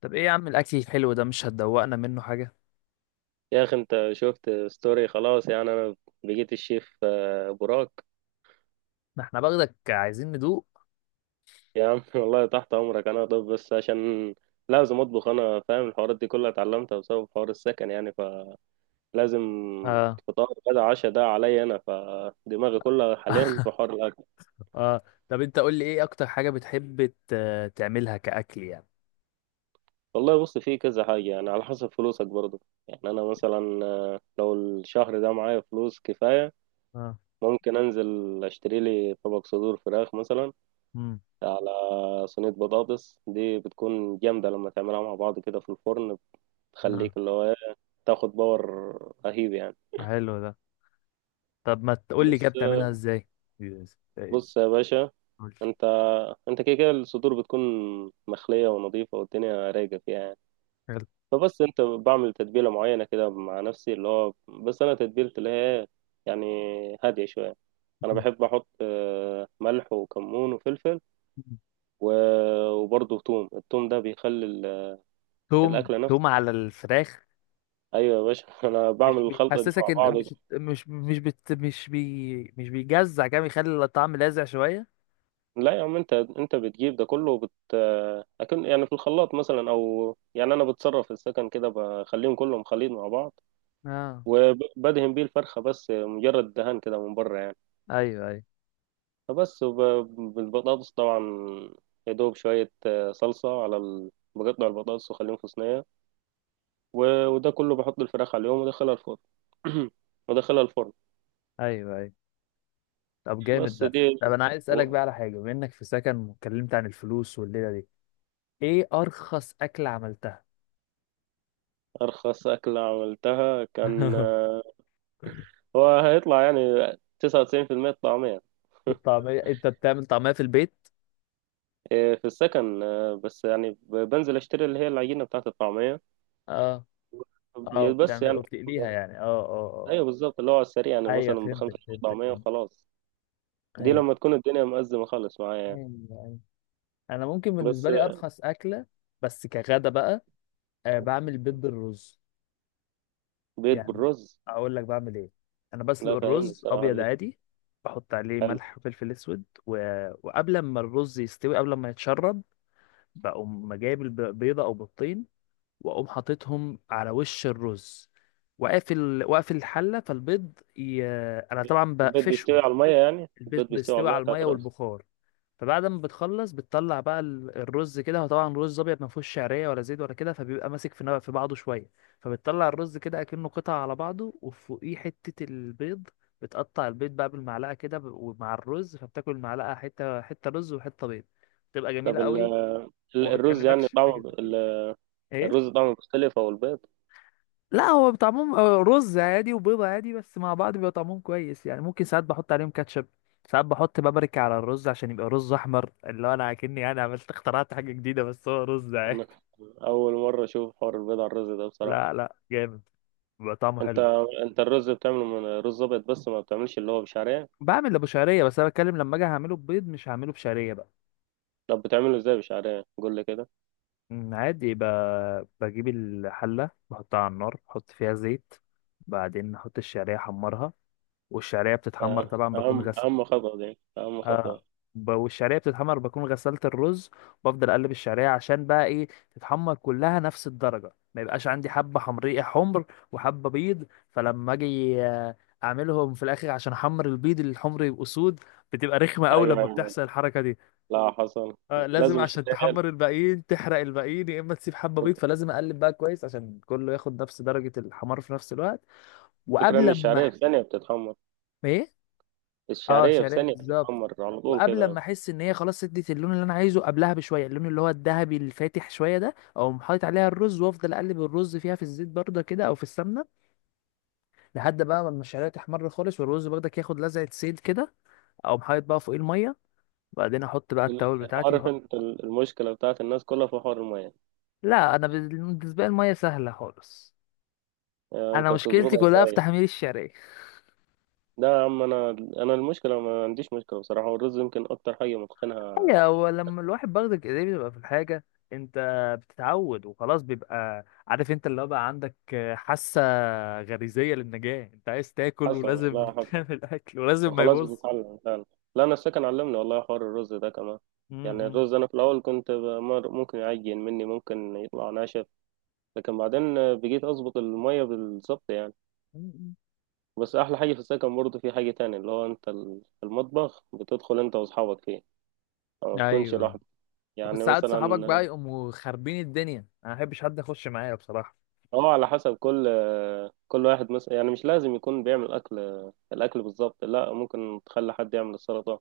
طب ايه يا عم الاكل الحلو ده، مش هتدوقنا منه حاجه؟ يا اخي، انت شفت ستوري خلاص. يعني انا بقيت الشيف براك. ده احنا باخدك، عايزين ندوق. يا عم والله تحت امرك انا. طب بس عشان لازم اطبخ، انا فاهم الحوارات دي كلها اتعلمتها بسبب حوار السكن يعني، فلازم اه. فطار غدا عشاء ده عليا انا. فدماغي كلها حاليا في حوار الاكل. اه. طب انت قول لي، ايه اكتر حاجه بتحب تعملها كاكل يعني؟ والله بص، في كذا حاجه يعني، على حسب فلوسك برضه. يعني انا مثلا لو الشهر ده معايا فلوس كفايه اه. ممكن انزل اشتري لي طبق صدور فراخ مثلا امم على صينية بطاطس. دي بتكون جامدة لما تعملها مع بعض كده في الفرن، اه. بتخليك اللي هو تاخد باور رهيب يعني. حلو ده. طب ما تقول لي كده، بص بتعملها ازاي؟ يس. بص يا باشا. قول لي. انت انت كده كده الصدور بتكون مخلية ونظيفة والدنيا رايقة فيها يعني. حلو. فبس انت بعمل تتبيلة معينة كده مع نفسي، اللي هو بس انا تتبيلتي اللي هي يعني هادية شوية. انا مم. بحب احط ملح وكمون وفلفل مم. و- وبرضه ثوم. الثوم ده بيخلي توم الاكله نفسها. توم على الفراخ. ايوه يا باشا انا بعمل مش الخلطه دي بيحسسك مع ان بعض. مش مش مش بت مش بي مش بيجزع، كده بيخلي الطعم لاذع شويه؟ لا يا عم، انت بتجيب ده كله اكن يعني في الخلاط مثلا، او يعني انا بتصرف في السكن كده بخليهم كلهم خليط مع بعض، اه. وبدهن بيه الفرخه بس مجرد دهان كده من بره يعني. ايوه، ايوه، فبس وب- بالبطاطس طبعا. يا دوب شويه صلصه على بقطع البطاطس واخليهم في صينيه وده كله بحط الفراخ عليهم وادخلها الفرن وادخلها الفرن. ايوه، ايوه. طب بس جامد ده. دي طب انا عايز اسالك و- بقى على حاجه، بما انك في سكن واتكلمت عن الفلوس والليله دي، ايه ارخص اكله عملتها؟ ارخص اكله عملتها كان هو هيطلع يعني 99% الطعمية الطعميه؟ انت بتعمل طعميه في البيت؟ في السكن بس يعني بنزل اشتري اللي هي العجينة بتاعة الطعمية. اه. اه، يا بس بتعمل يعني وبتقليها يعني؟ اه، اه. ايوه بالظبط، اللي هو على السريع اه، يعني، ايوه، مثلا فهمتك بخمسة جنيه فهمتك طعمية فهمت. وخلاص. دي ايوه. لما تكون الدنيا مأزمة خالص معايا يعني. ايوه، ايوه. انا ممكن بس بالنسبه لي ارخص اكله، بس كغدا بقى، آه، بعمل بيض بالرز. بيض يعني بالرز. اقول لك بعمل ايه. انا بسلق لا، فاهمني الرز بصراحة ابيض دي عادي. بحط عليه حلو. ملح وفلفل اسود وقبل ما الرز يستوي، قبل ما يتشرب، بقوم جايب بيضه او بيضتين، واقوم حاططهم على وش الرز، واقفل الحله، فالبيض انا طبعا البيض بيستوي بقفشهم. على المية، يعني البيض البيض بيستوي على بيستوي المية على بتاعة المية الرز. والبخار. فبعد ما بتخلص، بتطلع بقى الرز كده. هو طبعا رز ابيض، ما فيهوش شعريه ولا زيت ولا كده، فبيبقى ماسك في في بعضه شويه. فبتطلع الرز كده اكنه قطع على بعضه وفوقيه حته البيض. بتقطع البيض بقى بالمعلقه كده، ومع الرز، فبتاكل المعلقه حته حته، رز وحته بيض. بتبقى جميله طب قوي، وما الرز يعني بتكلفكش طعمه حاجه. ايه. الرز طعمه مختلف أو البيض. لا، هو طعمهم رز عادي وبيضة عادي، بس مع بعض بيبقى طعمهم كويس يعني. ممكن ساعات بحط عليهم كاتشب، ساعات بحط بابريكا على الرز عشان يبقى رز احمر، اللي هو انا كأني انا اخترعت حاجة جديدة، بس هو رز أنا عادي. أول مرة أشوف حوار البيض على الرز ده بصراحة. لا، لا، جامد، بيبقى طعمه انت حلو. انت الرز بتعمله من رز ابيض بس، ما بتعملش اللي هو بشعريه. بعمل ابو شعرية، بس انا بتكلم لما اجي هعمله ببيض، مش هعمله بشعرية بقى. طب بتعمله ازاي بشعريه، قول لي كده. عادي بجيب الحلة بحطها على النار، بحط فيها زيت، بعدين احط الشعرية احمرها، والشعرية بتتحمر اه، طبعا، اهم بكون غسل. اهم خطوه، دي اهم خطوه. اه، والشعريه بتتحمر، بكون غسلت الرز، وبفضل اقلب الشعريه عشان بقى ايه تتحمر كلها نفس الدرجه، ما يبقاش عندي حبه حمريه حمر وحبه بيض. فلما اجي اعملهم في الاخر، عشان احمر البيض الحمر يبقوا سود، بتبقى رخمه قوي لما ايوه. بتحصل الحركه دي. لا حصل. آه، لازم، لازم عشان الشعريه. تحمر الباقيين تحرق الباقيين، يا اما تسيب حبه بيض، فلازم اقلب بقى كويس عشان كله ياخد نفس درجه الحمار في نفس الوقت. الفكره ان وقبل ما الشعريه في ثانيه بتتحمر. ايه. اه، الشعريه في شعريه ثانيه بالظبط. بتتحمر على طول وقبل كده. ما احس ان هي خلاص ادت اللون اللي انا عايزه، قبلها بشويه، اللون اللي هو الذهبي الفاتح شويه ده، اقوم حاطط عليها الرز وافضل اقلب الرز فيها في الزيت برده كده، او في السمنه، لحد بقى ما الشعريه تحمر خالص، والرز برضك ياخد لزعه زيت كده، اقوم حاطط بقى فوقيه الميه، وبعدين احط بقى ال- التوابل بتاعتي. عارف بحط. انت المشكله بتاعت الناس كلها في حوار الميه. لا انا بالنسبه لي الميه سهله خالص، اه، انا انت مشكلتي بتظبطها كلها في ازاي؟ تحمير الشعريه. ده يا عم انا المشكله ما عنديش مشكله بصراحه، والرز يمكن اكتر حاجه متقنها. هو لما الواحد باخدك ايديه بيبقى في الحاجة، انت بتتعود وخلاص، بيبقى عارف انت اللي هو بقى، عندك حاسة غريزية للنجاة، انت عايز تاكل حصل. ولازم لا حصل. تعمل اكل ولازم ما وخلاص يبص. بتتعلم فعلا. لا انا السكن علمني والله، حوار الرز ده كمان. يعني امم. الرز انا في الاول كنت ممكن يعجن مني، ممكن يطلع ناشف. لكن بعدين بقيت اظبط المية بالظبط يعني. امم. بس احلى حاجة في السكن برضه في حاجة تانية، اللي هو انت في المطبخ بتدخل انت واصحابك فيه، ما بتكونش ايوه، لوحدك. بس يعني ساعات صحابك مثلا بقى يقوموا خاربين الدنيا، انا ما بحبش حد يخش معايا بصراحة. اه، على حسب كل كل واحد مثلا. يعني مش لازم يكون بيعمل اكل الاكل بالظبط. لا، ممكن تخلي حد يعمل السلطة،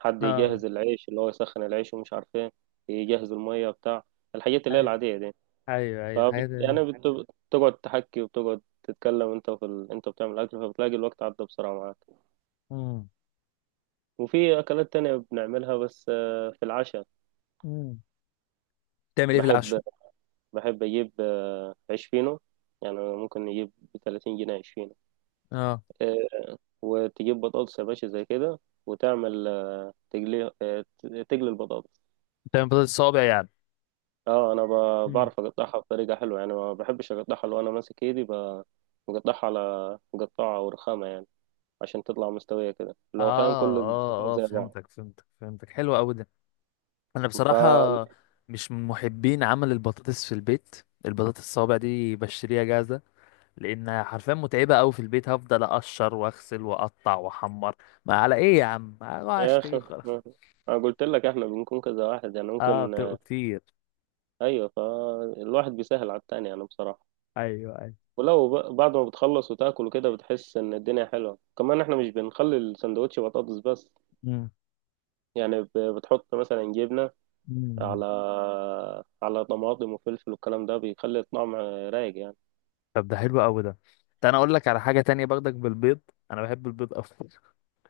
حد اه، يجهز العيش، اللي هو يسخن العيش ومش عارف ايه، يجهز المية بتاع الحاجات اللي هي ايوه، العادية دي. ايوه، ايوه، فبت... حاجات. يعني بت... بتقعد تحكي وبتقعد تتكلم انت في انت بتعمل اكل، فبتلاقي الوقت عدى بسرعة معاك. امم. وفي اكلات تانية بنعملها بس في العشاء. امم. تعمل ايه في بحب العشاء؟ بحب اجيب عيش فينو. يعني ممكن نجيب ب 30 جنيه عيش فينو. اه، آه، وتجيب بطاطس يا باشا زي كده، وتعمل تقلي البطاطس. تعمل بطاطس صوابع يعني؟ اه، انا امم. بعرف اقطعها بطريقه حلوه يعني. ما بحبش اقطعها لو انا ماسك ايدي بقطعها على مقطعه او رخامه يعني، عشان تطلع مستويه كده، اللي هو فاهم كل اه، الصفوف اه، اه، زي بعض. فهمتك فهمتك فهمتك. حلو قوي ده. انا ف بصراحه مش من محبين عمل البطاطس في البيت. البطاطس الصوابع دي بشتريها جاهزه، لان حرفيا متعبه قوي في البيت، هفضل اقشر واغسل واقطع واحمر. ما على ايه يا عم، أروح يا اخي اشتري خلاص. انا قلت لك احنا بنكون كذا واحد يعني، اه، ممكن. بتبقوا كتير. ايوه فالواحد بيسهل على التاني يعني بصراحه. ايوه، ايوه. ولو بعد ما بتخلص وتاكل وكده بتحس ان الدنيا حلوه. كمان احنا مش بنخلي السندوتش بطاطس بس، مم. يعني بتحط مثلا جبنه مم. على طماطم وفلفل، والكلام ده بيخلي الطعم رايق يعني. طب ده حلو قوي ده. ده انا اقول لك على حاجه تانية برضك بالبيض. انا بحب البيض اكتر.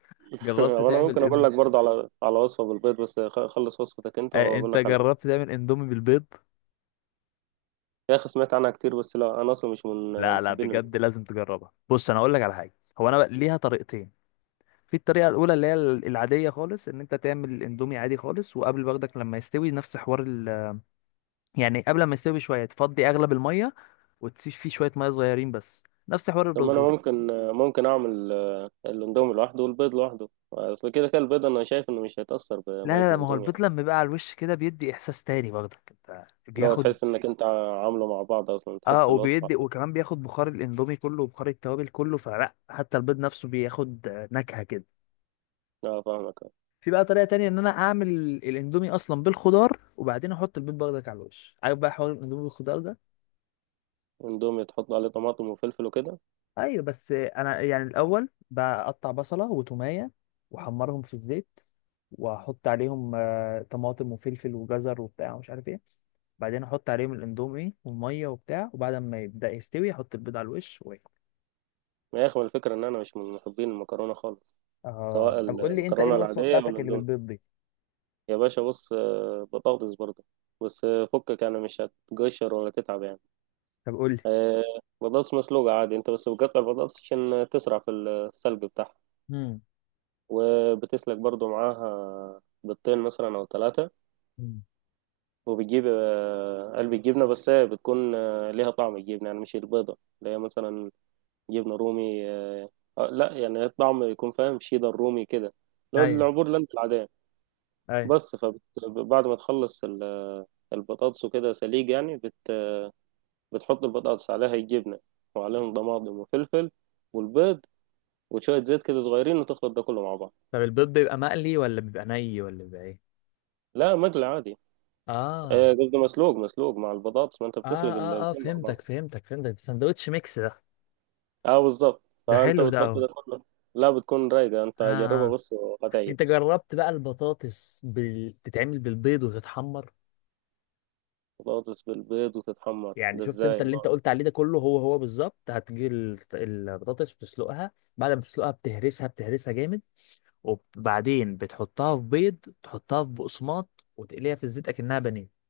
جربت وانا تعمل ممكن اقول لك برضه على وصفه بالبيض، بس خلص وصفتك انت آه، واقول انت لك على دي. جربت تعمل اندومي بالبيض؟ يا اخي سمعت عنها كتير بس لا، انا اصلا مش من لا، لا، محبين بجد البيض. لازم تجربها. بص انا اقول لك على حاجه، هو انا ليها طريقتين. في الطريقة الأولى اللي هي العادية خالص، إن أنت تعمل الأندومي عادي خالص، وقبل برضك لما يستوي نفس حوار يعني قبل ما يستوي بشوية، تفضي أغلب المية، وتسيب فيه شوية مية صغيرين بس، نفس حوار طب ما الرز انا ممكن اعمل الاندومي لوحده والبيض لوحده. اصل كده كده البيض انا شايف انه مش هيتاثر لا، بميه لا، لا، ما هو الاندومي البيض يعني. لما بيبقى على الوش كده بيدي إحساس تاني برضك، أنت لو بياخد. تحس انك انت عامله مع بعض اصلا اه، تحس الوصفه. وبيدي، وكمان بياخد بخار الأندومي كله وبخار التوابل كله، فلا حتى البيض نفسه بياخد نكهة كده. اه فاهمك أه. في بقى طريقة تانية إن أنا أعمل الأندومي أصلا بالخضار، وبعدين أحط البيض برضك على الوش، عارف بقى حوار الأندومي بالخضار ده؟ اندومي تحط عليه طماطم وفلفل وكده. ايوه، بس انا يعني الاول بقطع بصله وتوميه واحمرهم في الزيت، واحط عليهم طماطم وفلفل وجزر وبتاع ومش عارف ايه، بعدين احط عليهم الاندومي والميه وبتاع، وبعد ما يبدا يستوي احط البيض على الوش واكل. يا اخي ما يخمل الفكرة ان انا مش من محبين المكرونة خالص، اه، سواء طب قول لي انت ايه المكرونة الوصفه العادية او بتاعتك اللي الاندومي. بالبيض دي؟ يا باشا بص بطاطس برضه، بس فكك يعني، مش هتقشر ولا تتعب يعني. طب قول لي. آه، بطاطس مسلوقة عادي. انت بس بتقطع البطاطس عشان تسرع في السلق بتاعها، امم. وبتسلق برضه معاها بيضتين مثلا او ثلاثة. مم. وبتجيب قلب الجبنة، بس هي بتكون ليها طعم الجبنة يعني، مش البيضة اللي هي مثلا جبنة رومي لا يعني الطعم يكون فاهم شيدر رومي كده، لو ايوه، العبور اللي انت العادية. ايوه. بس فبعد ما تخلص البطاطس وكده سليج يعني، بتحط البطاطس عليها الجبنة، وعليهم طماطم وفلفل والبيض وشوية زيت كده صغيرين، وتخلط ده كله مع بعض. طب البيض بيبقى مقلي ولا بيبقى ني ولا بيبقى ايه؟ لا، مقلي عادي. اه، قصدي مسلوق مسلوق مع البطاطس، ما انت اه، بتسلق اه، اه، الاتنين مع فهمتك بعض. فهمتك فهمتك. ساندوتش ميكس ده. اه بالظبط. ده فانت حلو ده بتحط أوي. ده كله. لا بتكون رايقة، انت جربها اه، بص انت وهتعجبك. جربت بقى البطاطس تتعمل بالبيض وتتحمر؟ بطاطس بالبيض وتتحمر، يعني ده شفت انت ازاي؟ اللي انت قلت عليه ده كله، هو هو بالظبط، هتجيب البطاطس وتسلقها، بعد ما تسلقها بتهرسها بتهرسها جامد، وبعدين بتحطها في بيض، تحطها في بقسماط وتقليها في الزيت اكنها بانيه.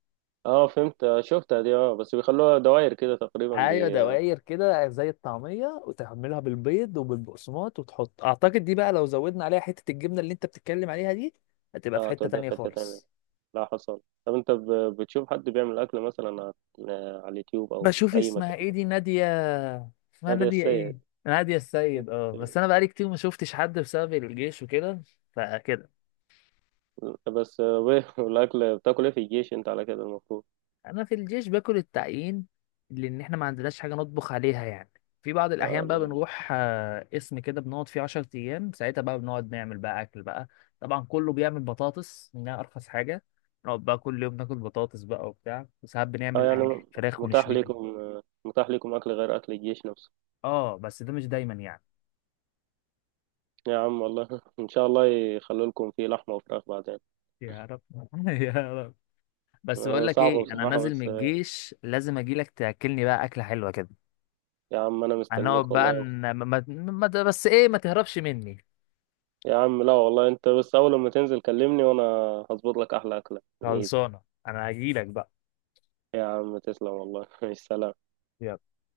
اه فهمت، شفتها دي اه، بس بيخلوها دوائر كده تقريبا ايوه، بي. دوائر كده زي الطعميه، وتعملها بالبيض وبالبقسماط، وتحط اعتقد دي بقى لو زودنا عليها حته الجبنه اللي انت بتتكلم عليها دي، هتبقى في اه حته توديها تانية في حتة تانية. خالص. لا حصل. طب انت بتشوف حد بيعمل اكل مثلا على على اليوتيوب او بشوف اي مكان؟ اسمها ايه دي، نادية. اسمها نادية نادية السيد. ايه؟ نادية السيد. اه، بس انا بقالي كتير ما شفتش حد بسبب الجيش وكده، فكده. بس وإيه؟ والاكل بتاكل ايه في الجيش انت، على كده المفروض؟ انا في الجيش باكل التعيين، لان احنا ما عندناش حاجة نطبخ عليها يعني. في بعض اه الاحيان بقى لا. بنروح قسم كده بنقعد فيه 10 ايام، ساعتها بقى بنقعد نعمل بقى اكل بقى. طبعا كله بيعمل بطاطس، انها ارخص حاجة، نقعد بقى كل يوم ناكل بطاطس بقى وبتاع، وساعات اه بنعمل يعني فراخ متاح ونشويها. لكم متاح لكم اكل غير اكل الجيش نفسه. اه، بس ده مش دايما يعني. يا عم والله ان شاء الله يخلوا لكم فيه لحمة وفراخ بعدين. يا رب. يا رب. بس بقول لك صعبة ايه، انا بصراحة نازل من بس الجيش لازم اجي لك تاكلني بقى اكله حلوه كده. يا عم انا هنقعد مستنيك بقى والله. بس ايه، ما تهربش مني. يا عم لا والله، انت بس اول ما تنزل كلمني، وانا هظبط لك احلى اكله من ايدي. خلصانه. انا هجي لك بقى. يا عم تسلم والله سلام. يلا.